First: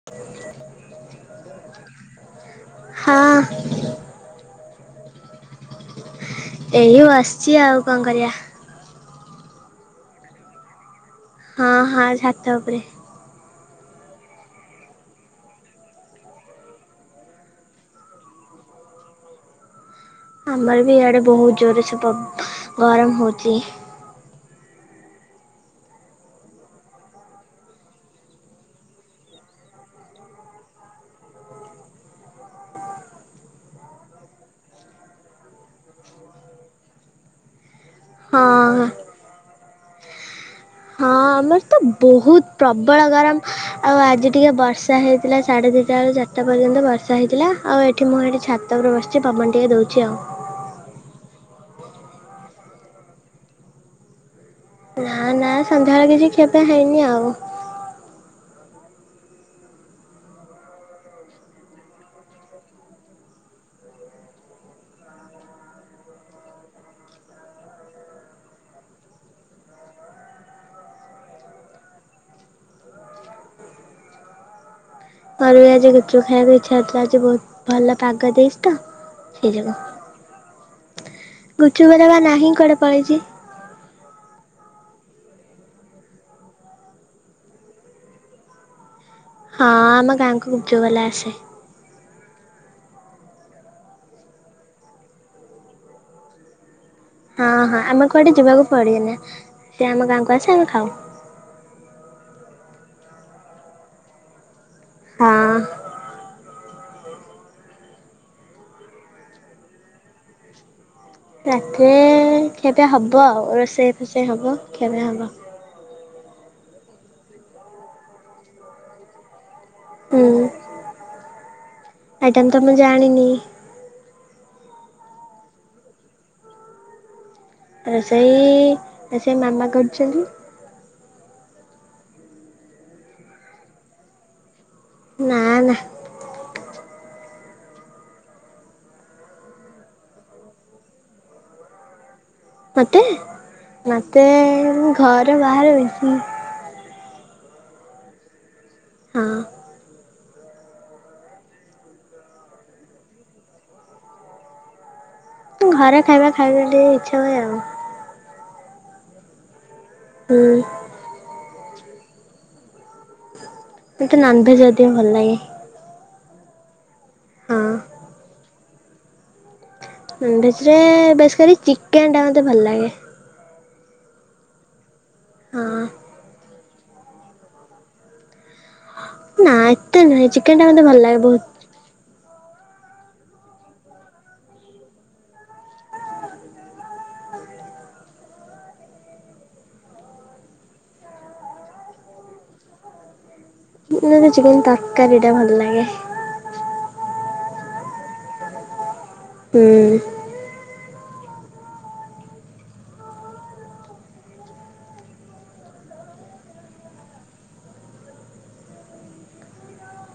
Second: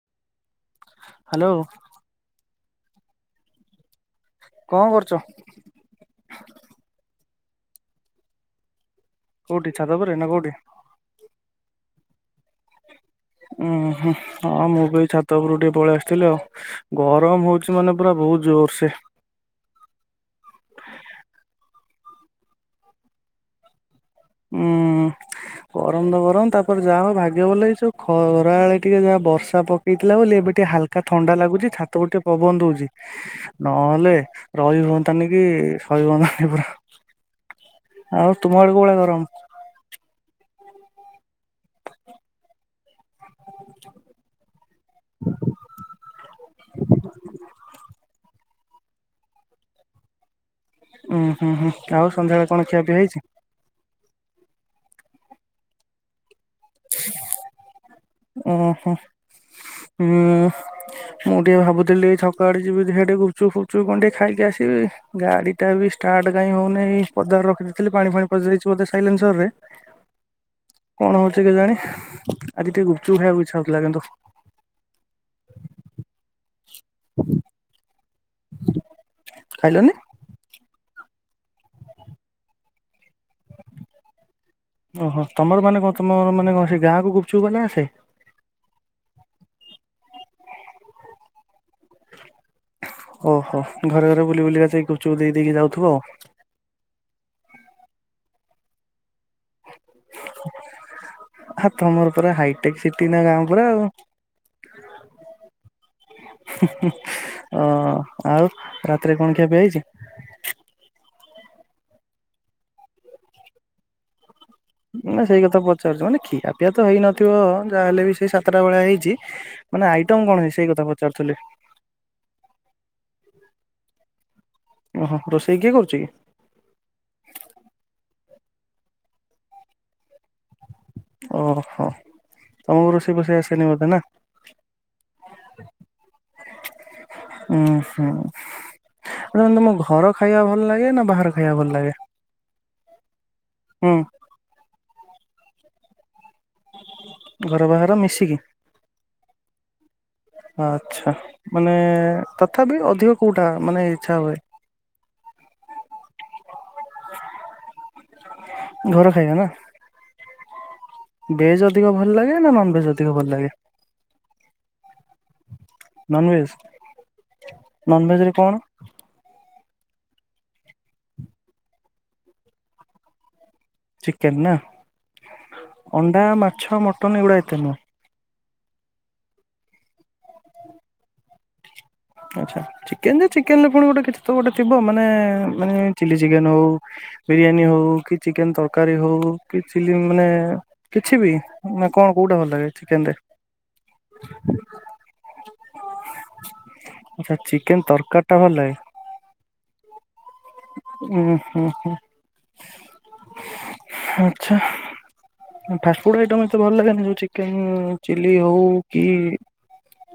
[inaudible] Hello ହଁ କଣ କରୁଚ? ଏଇ ଵସିଛି ଆଉ କଣ କରିବା? କୋଉଠି ଛାତ ଓପରେ ନା କୋଉଠି? ହଁ ହଁ ଛାତ ଉପରେ। ଉୁଁ ହୁଁ ହଁ ମୁଁ ବି ଛାତ ଉପରୁ ଟିକେ ପଳେଇ ଆସିଥିଲି ଆଉ। ଗରମ ହଉଚି ମାନେ ପୁରା ବହୁତ୍ ଜୋର ସେ ଆମର ବି ଇଆଡେ ବହୁତ୍ ଜୋର ସେ ଗରମ ହଉଚି। ଉଁ ଗରମ ତ ଗରମ ତାପରେ ଯାହା ହ ଭାଗ୍ୟ ଭଲ ଏଇ ଯୋଉ ଖରାବେଳେ ଟିକେ ଯାହା ବର୍ଷା ପକ ପକେଇଥିଲା ବୋଲି ଏବେ ଟିକେ ହାଲ୍କା ଥଣ୍ଡା ଲାଗୁଛି ଛାତକୁ ଟିକେ ପବନ ଦଉଚି। ନହେଲେ ରହି ହୁଅନ୍ତାନି କି ସଇ ହୁଅନ୍ତାନି ପୁରା ଆଉ ତୁମ ଆଡେ କୋଉ ହଁ। ଭଳିଆ ଗରମ? ହଁ ଆମର ତ ବହୁତ୍ ପ୍ରବଳ ଗରମ ଆଉ ଆଜି ଟିକେ ବର୍ଷା ହେଇଥିଲା ସାଢ଼େ ଦୁଇଟାରୁ ଚାରିଟା ପର୍ଯ୍ୟନ୍ତ ବର୍ଷା ର୍ଷା ହେଇଥିଲା ଆଉ ଏଠି ମୁଁ ଏଠି ଛାତ ଉପରେ ବସିଛି ପବନ ଟିକେ ଦଉଛି ଆଉ। ଉୁଁ ହୁଁ ହୁଁ ଆଉ ସନ୍ଧ୍ୟାବେଳେ କଣ ଖିଆ ପିଆ ହେଇଛି? ନା ନା ସନ୍ଧ୍ୟାବେଳେ କିଛି ଖିଆ ପିଆ ହେଇନି ଆଉ। ଓହୋଃ ହୁଁ। ମୁଁ ଟିକେ ଭାବୁଥିଲି ଛକ ଆଡେ ଯିବି ଦେଖିଆ ଟିକେ ଗୁପଚୁପ୍ ଫୁପଚୁପ୍ କଣ ଟିକେ ଖାଇକି ଆସିବି। ଗାଡି ଟା ବି ଷ୍ଟାର୍ଟ କାଇଁ ହଉନେଇ ପଦାରେ ରଖିଦେଇଥିଲି ପାଣି ଫାଣି ପଶିଯାଇଛି ବୋଧେ ସାଇଲେନ୍ସର ରେ। କଣ ହଉଛି କେଜାଣି ଆଜି ଟିକେ ଗୁପଚୁପ ଖାଇବାକୁ ଇଚ୍ଛା ହଉଥିଲା କିନ୍ତୁ। ମୋର ବି ଆଜି ଗୁପଚୁପ ଖାଇବା କୁ ଇଚ୍ଛା ହଉଥିଲା ଆଜି ବହୁତ ଭଲ ପାଗ ଦେଇଛି ତ ସେଇ ଯୋଗୁ ଖାଇଲନି ଗୁପଚୁପ ବାଲା ବା ନାହିଁ କୁଆଡେ ପଳେଇଛି। ଓହୋ ତମର ମାନେ କଣ ତମର ମାନେ କଣ ସେଇ ଗାଁକୁ ଗୁପଚୁପ ବାଲା ଆସେ? ହଁ ଆମ ଗାଁ କୁ ଗୁପଚୁପ ବାଲା ଆସେ। ଓହୋ ଘରେ ଘରେ ବୁଲି ବୁଲିକା ଯାଇ ଗୁପଚୁପ୍ ଦେଇକି ଯାଉଥିବ ଆଉ। ହଁ ହଁ ଆମକୁ କୁଆଡ଼େ ଯିବାକୁ ପଡେନା ସେ ଆମ ଗାଁକୁ ଆସେ ଆମେ ଖାଉ। ଆ ତମର ପୁରା ହାଇଟେକ୍ ସିଟି ନା ଗାଁ ପୁରା ଆଉ। ହଁ ହୁଁ ହୁଁ। ହଁ ଆଉ ରାତିରେ କଣ ଖିଆପିଆ ହେଇଛି? ରାତିରେ ଖିଆପିଆ ହବ ଆଉ ରୋଷେଇ ଫୋସେଇ ହବ। ଖିଆପିଆ ହବ। ନା ସେଇ କଥା ପଚାରୁଚି ମାନେ ଖିଆପିଆ ତ ହେଇନଥିବ ଯାହାହେଲେ ବି ସେଇ ସାତଟା ଭଳିଆ ହେଇଛି। ମାନେ ଆଇଟମ କଣ ହେଇଛି ସେଇ କଥା ପଚାରୁଥିଲି? ଆଇଟମ ତ ମୁଁ ଜାଣିନି। ଓହୋ ରୋଷେଇ କିଏ କରୁଛି କି? ରୋଷେଇ ରୋଷେଇ ମାମା କରୁଛନ୍ତି। ଓହୋ ତମକୁ ରୋଷେଇ ଫୋଷେଇ ଆସେନି ବୋଧେ ନା? ନା ନା। ଉଁ ହୁଁ ତମ ଘର ଖାଇବା ଭଲ ଲାଗେ ନା ବାହାର ଖାଇବା ଭଲ ଲାଗେ? ମତେ ହୁଁ ମତେ ଘର ବାହାର [unintelligible] ଘର ବାହର ମିଶିକି। ହଁ। ଆଚ୍ଛା ମାନେ ତଥାପି ଅଧିକ କୋଉଟା ମାନେ ଇଚ୍ଛା ହୁଏ? ଘରେ ଖାଇବା ଖାଇବା ଟିକେ ଇଚ୍ଛା ହୁଏ ଆଉ। ଘର ଖାଇବା ନା। ହୁଁ। ଭେଜ୍ ଅଧିକ ଭଲ ଲାଗେ ନା ନନଭେଜ୍ ଅଧିକ ଭଲ ଲାଗେ? ମୋତେ ନନଭେଜ୍ ଅଧିକ ଭଲ ଲାଗେ। ନନଭେଜ ହଁ ନନଭେଜ ରେ କଣ? ନନଭେଜ ରେ ବେଶିକରି ଚିକେନ୍ ଟା ମୋତେ ଭଲ ଲାଗେ। ଚିକେନ୍ ନା ହଁ। ଅଣ୍ଡା ମାଛ ମଟନ୍ ଏଗୁଡ଼ା ଏତେ ନୁହଁ। ନା ଏତେ ନୁହଁ ଚିକେନ ଟା ମତେ ଭଲ ଲାଗେ ବହୁତ। ଆଛା ଚିକେନ ଯେ ଚିକେନ ପୁଣି ଗୋଟେ କିଛି ତ ଗୋଟେ ଥିବ ମାନେ ମାନେ ଚିଲି ଚିକେନ ହଉ। ବିରିୟାନୀ ହଉ କି ଚିକେନ ତରକାରୀ ହଉ କି ଚିଲ୍ଲୀ ମାନେ କିଛି ବି ନା କଣ କୋଉଟା ଭଲ ଲାଗେ ଚିକେନ ରେ? ନା ଚିକେନ ତରକାରୀ ଟା ଭଲ ଲାଗେ। ଆଛା ଚିକେନ ତରକାରୀ ଟା ଭଲ ଲାଗେ। ହୁଁ। ଓ ହୋ ହୋ। ଆଚ୍ଛା। ଫାଷ୍ଟ ଫୁଡ ଆଇଟମ ଏତେ ଭଲ ଲାଗନି ଯୋଉ ଚିକେନ ଚିଲ୍ଲୀ ହଉ କି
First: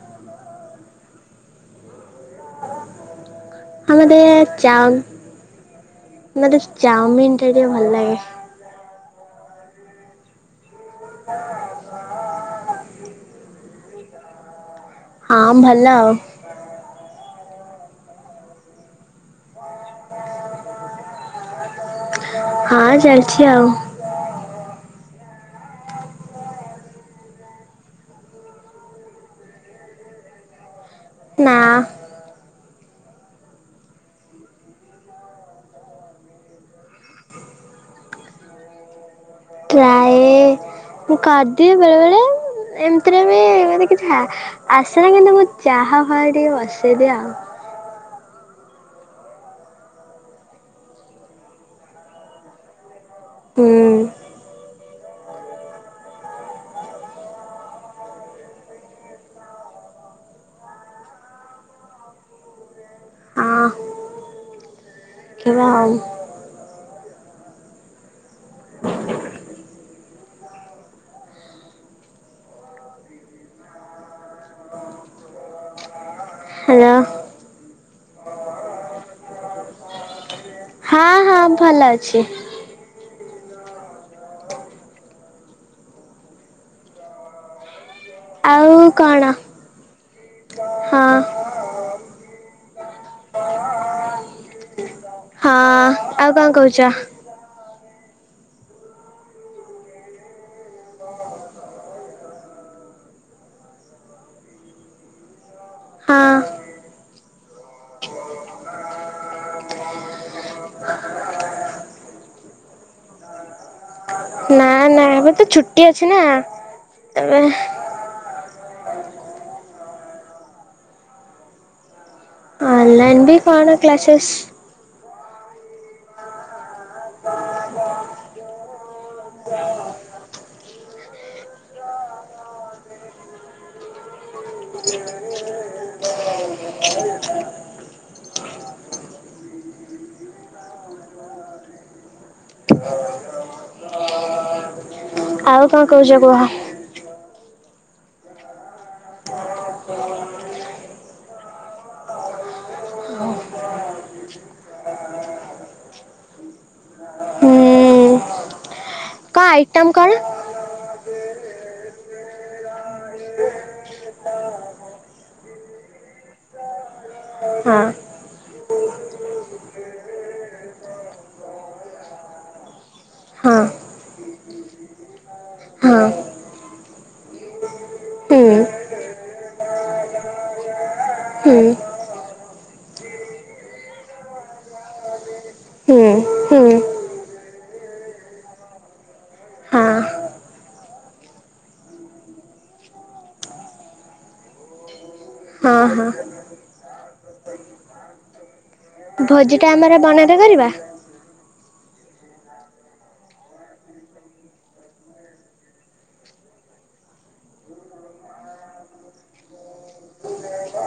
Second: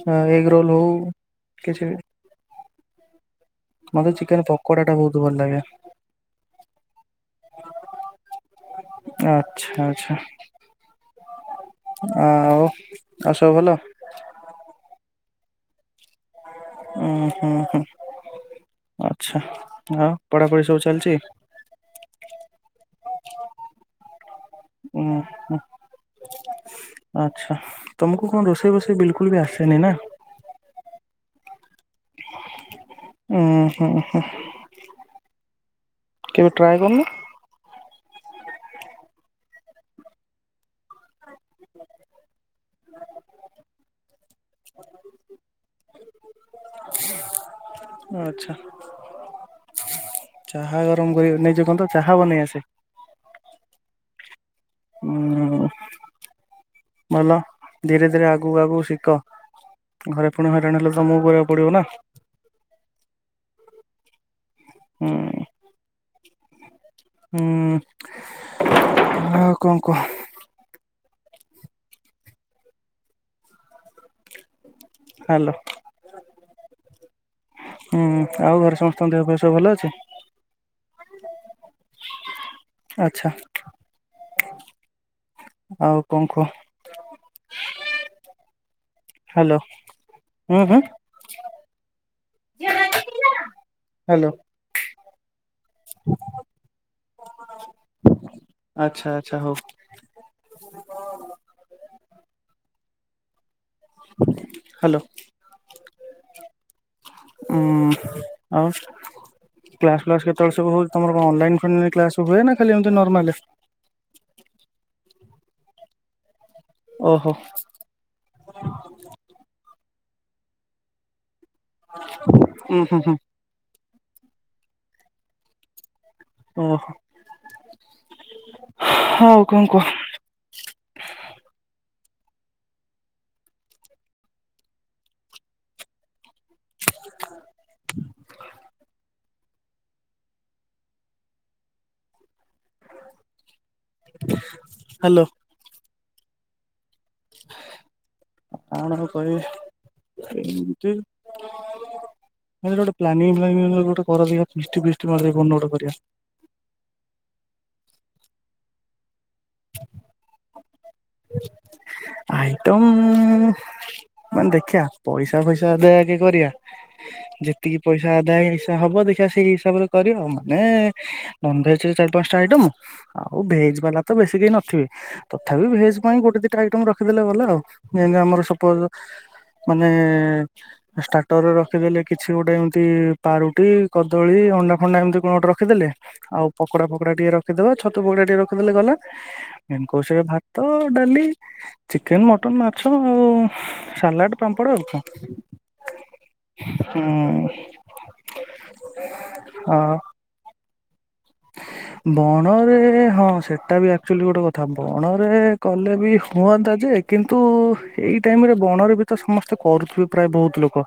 ହ ଏଗ ରୋଲ ହଉ କିଛି ଆମ ମତେ ଦେ ଚିକେନ ଚା ପକୋଡା ଟା ବହୁତ ଭଲ ଲାଗେ ମେ ଚାଉମିନ ଟା ଟିକେ ଭଲ୍ ଲାଗେ। ଆଚ୍ଛା ଆଚ୍ଛା। [inaudible] ଆଉ ଆଉସବୁ ଭଲ? ହଁ ଭଲ ଆଉ। ହୁଁ ହୁଁ ଆଛା ଆଉ ପଢାପଢି ସବୁ ଚାଲିଚି? ହଁ ଚାଲିଚି ଆଉ। ଉଁ ହୁଁ। ଆଚ୍ଛା ତମକୁ କଣ ରୋଷେଇ ବୋଷେଇ ବିଲକୁଲ୍ ବି ଆସେନି ନା? ନାଁ। ଉଁ ହୁଁ ହୁଁ। କେବେ ଟ୍ରାଏ କରନୁ? ଟ୍ରାଏ ମୁଁ କରିଦିଏ ବେଳେ ବେଳେ ଉଁ। ଏମିତିରେ ବି ଏମତି କିଛି ଆସ-ଆସେନା କିନ୍ତୁ ମୁଁ ଚାହା ଫାଆ ଟିକେ ବସେଇ ଦିଏଆଉ। ଆଚ୍ଛା। ଚାହା ଗରମ କରି ନେଇଯ କନ୍ତ ଚାହା ବନେଇ ଆସେ? ହୁଁ। ଉଁ। ଆଁ। [unintelligible] ଧୀରେ ଧୀରେ ଆଗୁକୁ ଆଗୁକୁ ଶିକ। ଘରେ ପୁଣି ହଇରାଣ ହେଲେ ତମକୁ କରିବାକୁ ପଡିବ ନା। ହଁ। ହୁଁ। କିବାଉ। ହୁଁ ଆ କଣ କହ? ହ୍ୟାଲୋ। ହ୍ୟାଲୋ। ହୁଁ ଆଉ ଘରେ ସମସ୍ତଙ୍କ ଦେହ ପାହା ସବୁ ଭଲ ଅଛି? ହଁ ହଁ ଭଲ ଅଛି। ଆଚ୍ଛା। ଆଉ କଣ କୁହ? ଆଉ କଣ? ହ୍ୟାଲୋ, ଉଁ ହୁଁ। ହଁ [unintelligible] ହାଲୋ। ହଁ [inaudible] ଆଉ କଣ କହୁଛ? ଆଚ୍ଛା ଆଚ୍ଛା ହଉ। ହ୍ୟାଲୋ। ହଁ ଉଁ ଆଉ। କ୍ଲାସ୍ ଫ୍ଲାଶ୍ କେତେବେଳେ ସବୁ ହଉଚି ତମର କଣ ଅନାଇନ୍ ଫଲ୍ ଲାଇନ୍ କ୍ଲାସ୍ ସବୁ ହୁଏ ନା ଖାଲି ନରମାଲି? ନା ନା ନାଇଁ ଆମର ତ ଛୁଟି ଅଛି ନା। ଓହୋ। ଏବେ [unintelligible] ହୁଁ [unintelligible] କଣ କ୍ଲାସସ୍। ଓହୋ! ହଉ କଣ କୁହ? [inaudible] ହାଲୋ। ଆଉ କଣ କହୁଛ କୁହ? ଆଣ [unintelligible] ନିହାତି ଗୋଟେ ପ୍ଲାନିଙ୍ଗ ଫ୍ଲାନିଙ୍ଗ ଗୋଟେ କର ଦେଖିବା ପିଷ୍ଟି ଫିଷ୍ଟି କୋଉ ଦିନ ଗୋଟେ କରିବା। କଣଆଇଟମ କଣ? ଆଇଟମ୍ ମାନେ ଦେଖିବା ପଇସା ଫଇସା ଦେଇକି କରିବା। ଯେତିକି ହଁ ପଇସା ଆଦାୟ ଇସା ହବ ଦେଖିବା ସେଇ ହିସାବ ରେ କରିବା ଆଉ ମାନେ ନନ ଭେଜ ରେ ଚାରି ପାଞ୍ଚଟା ଆଇଟମ, ଆଉ ହଁ ଭେଜ ବାଲା ତ ବେଶୀ କେହି ନଥିବେ? ତଥାପି ଭେଜ ହଁ ପାଇଁ ଗୋଟେ ଦିଟା ଆଇଟମ ରଖିଦେଲେ ଗଲାଆଉ, ଯେଏଁନ୍ତି ହୁଁ ଆମର ସପୋଜ ମାନେ ଷ୍ଟାର୍ଟର ରେ ହୁଁ ରଖିଦେଲେ କିଛି ଗୋଟେ ଏମିତି ପାରୁଟି କଦଳୀ ଅଣ୍ଡା ଫଣ୍ଡା ଏମିତି କଣ ଗୋଟେ ରଖିଦେଲେ ହୁଁ ଆଉ ହୁଁ ପକଡା ଫକୋତା ଟିକେ ରଖିଦବା ଛତୁ ପୋଡା ଟିକେ ରଖିଦେଲେ ଗଲା। ହଁ ମେନ କୋର୍ସ ରେ ଭାତ ଡାଲି ଚିକେନ, ମଟନ୍, ମାଛ, ଆଉ ସାଲାଡ, ପାମ୍ପଡ ଆଉ କଣ? ହଁ, ହଁ। ହୁଁ। ଭୋଜି ଟା ଆ ଆମର ବଣରେ କରିବା? ବଣରେ ହଁ ସେଟା ବି ଆକ୍ଚୁଆଲି ଗୋଟେ କଥା, ବଣରେ କଲେ ବି ହୁଅନ୍ତା ଯେ କିନ୍ତୁ ଏଇ ଟାଇମରେ ବଣରେ ବି ତ ସମସ୍ତେ କରୁଥିବେ ପ୍ରାୟ ବହୁତ ଲୋକ।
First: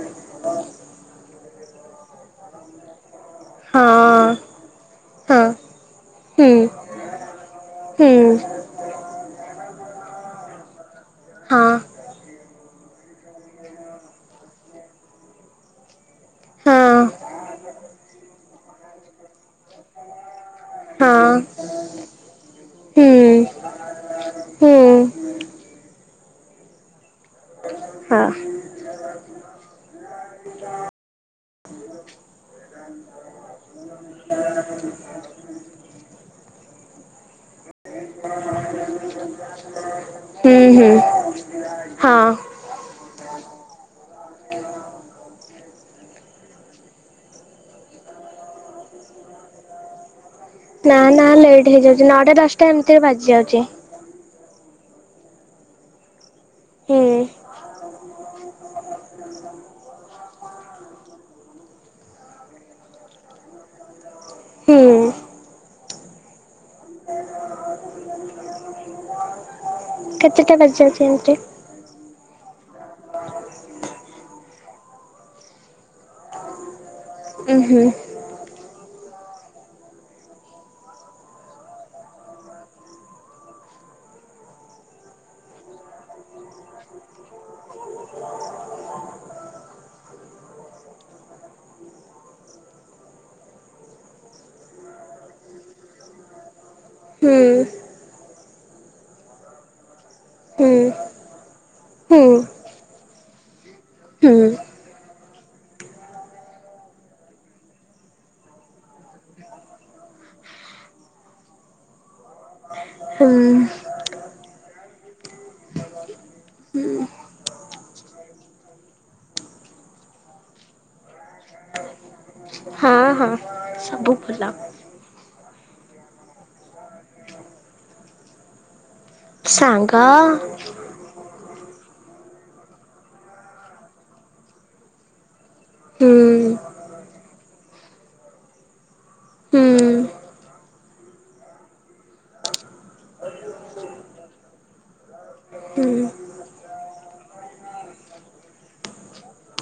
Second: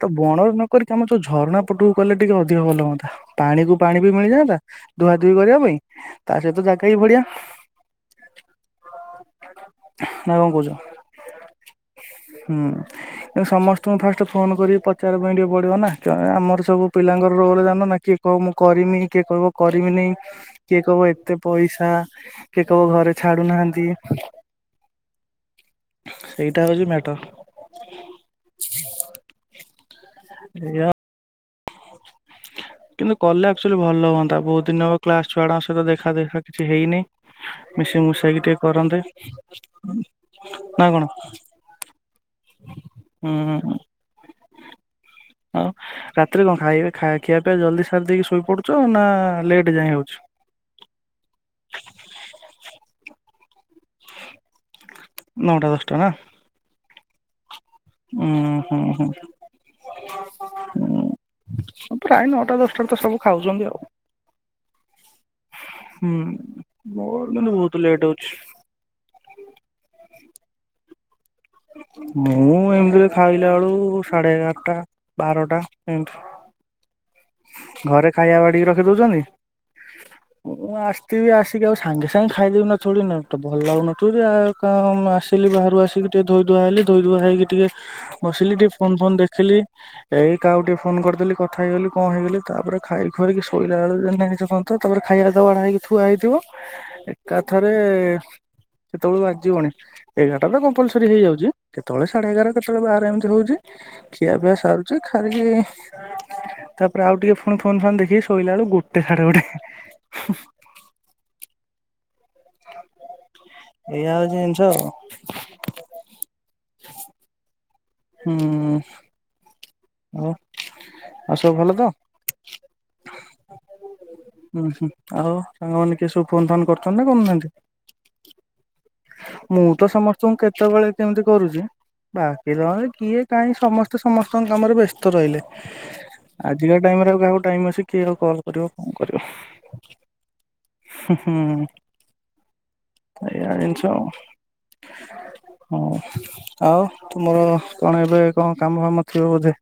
ତ ବଣ ନକିକି ଆମର ଯୋଉ ଝରଣା ପଟୁକୁ ଗଲେ ଟିକେ ଅଧିକ ଭଲ ହୁଅନ୍ତା ପାଣି କୁ ପାଣି ହଁ ମିଳିଯାଆନ୍ତା। ଧୁଆ ଧୁଇ ହଁ କରିବା ପାଇଁ ତା ହୁଁ ସହିତ ଜାଗା ବି ବଢିଆ। ହୁଁ। ନ କଣ କହୁଛ! ହଁ ହୁଁ। ସମସ୍ତଙ୍କୁ ଫାଷ୍ଟ ଫୋନ କରିକି ପଚାରିବା ପାଇଁ ଟିକେ ପଡିବ ନା ଆମର ସବୁ ହଁ ପିଲାଙ୍କର ରୋଲ ଜଣିନ ନନା କି ହେଉଁ ମୁଁ କରିବି କିଏ କହିବ କରିବିିନି କିଏ କହିବ ହଁ ଏତେ ପଇସା କିଏ କହିବ ହୁଁ ଘରେ ଛାଡୁନାହାନ୍ତି ହୁଁ ସେଇଟା ହଉଛି ହଁ ମ୍ୟାଟର। ଆଜ୍ଞା। [inaudible] କିନ୍ତୁ କଲେ ଆକ୍ଚୁଆଲି ଭଲ ହୁଅନ୍ତା ବହୁତ ଦିନ ହେବ କ୍ଲାସ ଛୁଆଡଙ୍କ ସହିତ ଦେଖା ଦେଖା କିଛି ହେଇନି। ମିଶି ମୁଶାଇକି ଟିକେ କରନ୍ତେ। ହୁଁ ହୁଁ ନା କଣ? ହଁ ହୁଁ ହଁ ରାତିରେ କଣ ଖାଇବେ ଖିଆପିଆ ପିଇବା ଜଲ୍ଦି ସାରି ଦେଇକି ଶୋଇପଡ଼ୁଛ। ନା ଲେଟ୍ ଯାଇଏଁ ହେଉଛି? ନା ନା ଲେଟ୍ ହେଇଯାଉଛି ନଅଟା ଦଶଟା ଏମିତିରେ ବାଜିଯାଉଚି। ନଅଟା ଦଶଟା ନା ହୁଁ ଉଁ ହୁଁ ହୁଁ। ପ୍ରାୟ ନଅଟା ଦଶଟାରେ ତ ସବୁ ଖାଉଛନ୍ତି ଆଉ। ହୁଁ। ହୁଁ ହୁଁ, ମୋ କିନ୍ତୁ ବହୁତ ଲେଟ୍ ହଉଛି। କେତେଟା ବ [unintelligible] ମୁଁ ଏମିତିରେ ଖାଇଲା ବେଳକୁ ସାଢେ ଏଗାରଟା ବାରଟା ଏମିତି। ଉଁ ହୁଁ ଘରେ ଖାଇବା ବାଡିକି ରଖି ଦଉଛନ୍ତି। ମୁଁ ଆସିଥିବି ଆସିକି ଆଉ ସାଙ୍ଗେ ସାଙ୍ଗେ ଖାଇଦଉନଥିବ [unintelligible] କ ଆସିଲି ବାହାରୁ ଆସିକି ଟିକେ ଧୋଇ ଧୁଆ ହେଇଲି ଧୋଇ ଧୁଆ ହେଇକି ଟିକେ ବସିଲି ଟିକେ ଫୋନ୍ ଫୋନ୍ ଦେଖିଲି ଏଇ କାହାକୁ ଟିକେ ଫୋନ୍ କରିଦେଲି କଥା ହେଇଗଲି କଣ ହେଇଗଲି ତାପରେ ଖାଇ ଖୁଆକି ଶୋଇଲା ବେଳ [unintelligible] ତାପରେ ଖାଇବାରା ତ ବଢ଼ାହେଇକି ଥୁଆହେଇଥିବ। ଏକାଥରେ ହୁଁ ସେତେବେଳେ ବାଜିବନି। ଏଗାରଟା ତ କମ୍ପଲସରି ହେଇଯାଉଛି କେତେବେଳେ ହୁଁ ହୁଁ ସାଢେ ଏଗାର କେତେବେଳେ ବାର ଏମିତି ହଉଛି। ହୁଁ ଖିଆ ପିଆ ସାରୁଛି ଖାଇିକି ତାପରେ ଆଉ ଟିକେ ପୁଣି ଫୋନ୍ ଫୋନ୍ ଦେଖିକି ଶୋଇଲା ବେଳକୁ ଗୋଟେ ସାଢେ ଗୋଟେ। ହୁଁ ଏଇଆ ହଉଛି ଜିନିଷ। ହୁଁ ହୁଁ ଓ ଆଉ ସବୁ ଭଲ ତ? ହଁ ହଁ ସବୁ ଭଲ। ହୁଁ ହୁଁ ଆଉ ସାଙ୍ଗମାନେ କିଏ ସବୁ ଫୋନ ଫୋନ କରୁଛନ୍ତି ନା କରୁନାହାନ୍ତି। ମୁଁ ତ ସାଙ୍ଗ ସମସ୍ତଙ୍କୁ କେତବେଳେ କେମିତି କରୁଛି ବାକି ରହିଲେ କିଏ କାହିଁ ସମସ୍ତେ ସମସ୍ତଙ୍କ କାମରେ ବ୍ୟସ୍ତ ରହିଲେ। ହୁଁ ଆଜିକା ଟାଇମରେ ଆଉ କାହାକୁ ଟାଇମ୍ ଅଛି କିଏ ଆଉ କଲ୍ କରିବ କଣ କରିବ। ହୁଁ ହୁଁ ହୁଁ ଏଇଆ ଜିନିଷ ହଁ ହୁଁ ଆଉ ତୁମର କଣ ଏବେ କଣ କାମ ଫାମ ଥିବ ବୋଧେ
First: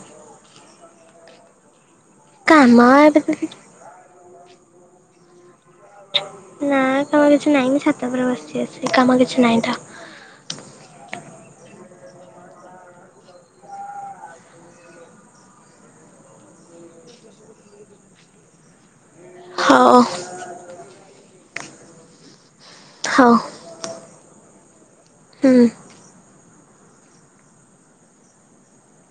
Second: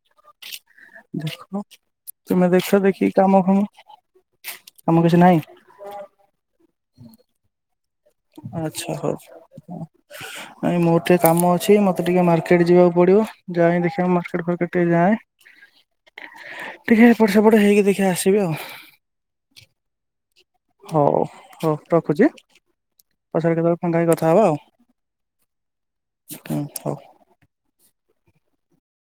ଦେଖ ତୁମେ କାମ ଦେଖ ଦେଖିକି ଏବେ କାମ ଫାମ କାମ କିଛି ନାହିଁ। ନା କାମ କିଛି ନାଇଁ ମୁ ଛାତ ଉପରେ ବସିଛି ଆଚ୍ଛା ଆସି ହଉ। କାମ କିଛି ନାହିଁ ତ। ନାଇଁ ମୋର ଟିକେ କାମ ଅଛି ମତେ ଟିକେ ମାର୍କେଟ ଯିବାକୁ ପଡିବ ଯାଇ ହଁ ଦେଖିବା ମାର୍କେଟ ଫାର୍କେଟ ଟିକେ ଯାଏ। ଟିକେ ଏପଟ ସେପଟ ହେଇକି ଦେଖା ଆସିବି ଆଉ। ହଉ ହୋଉ ହୋଉ ରଖୁଛି। ହଉ ପଛରେ କେତେବେଳେ ଫାଙ୍କା ହେଇ କଥା ହବା ହୁଁ ହଁ ହଉ।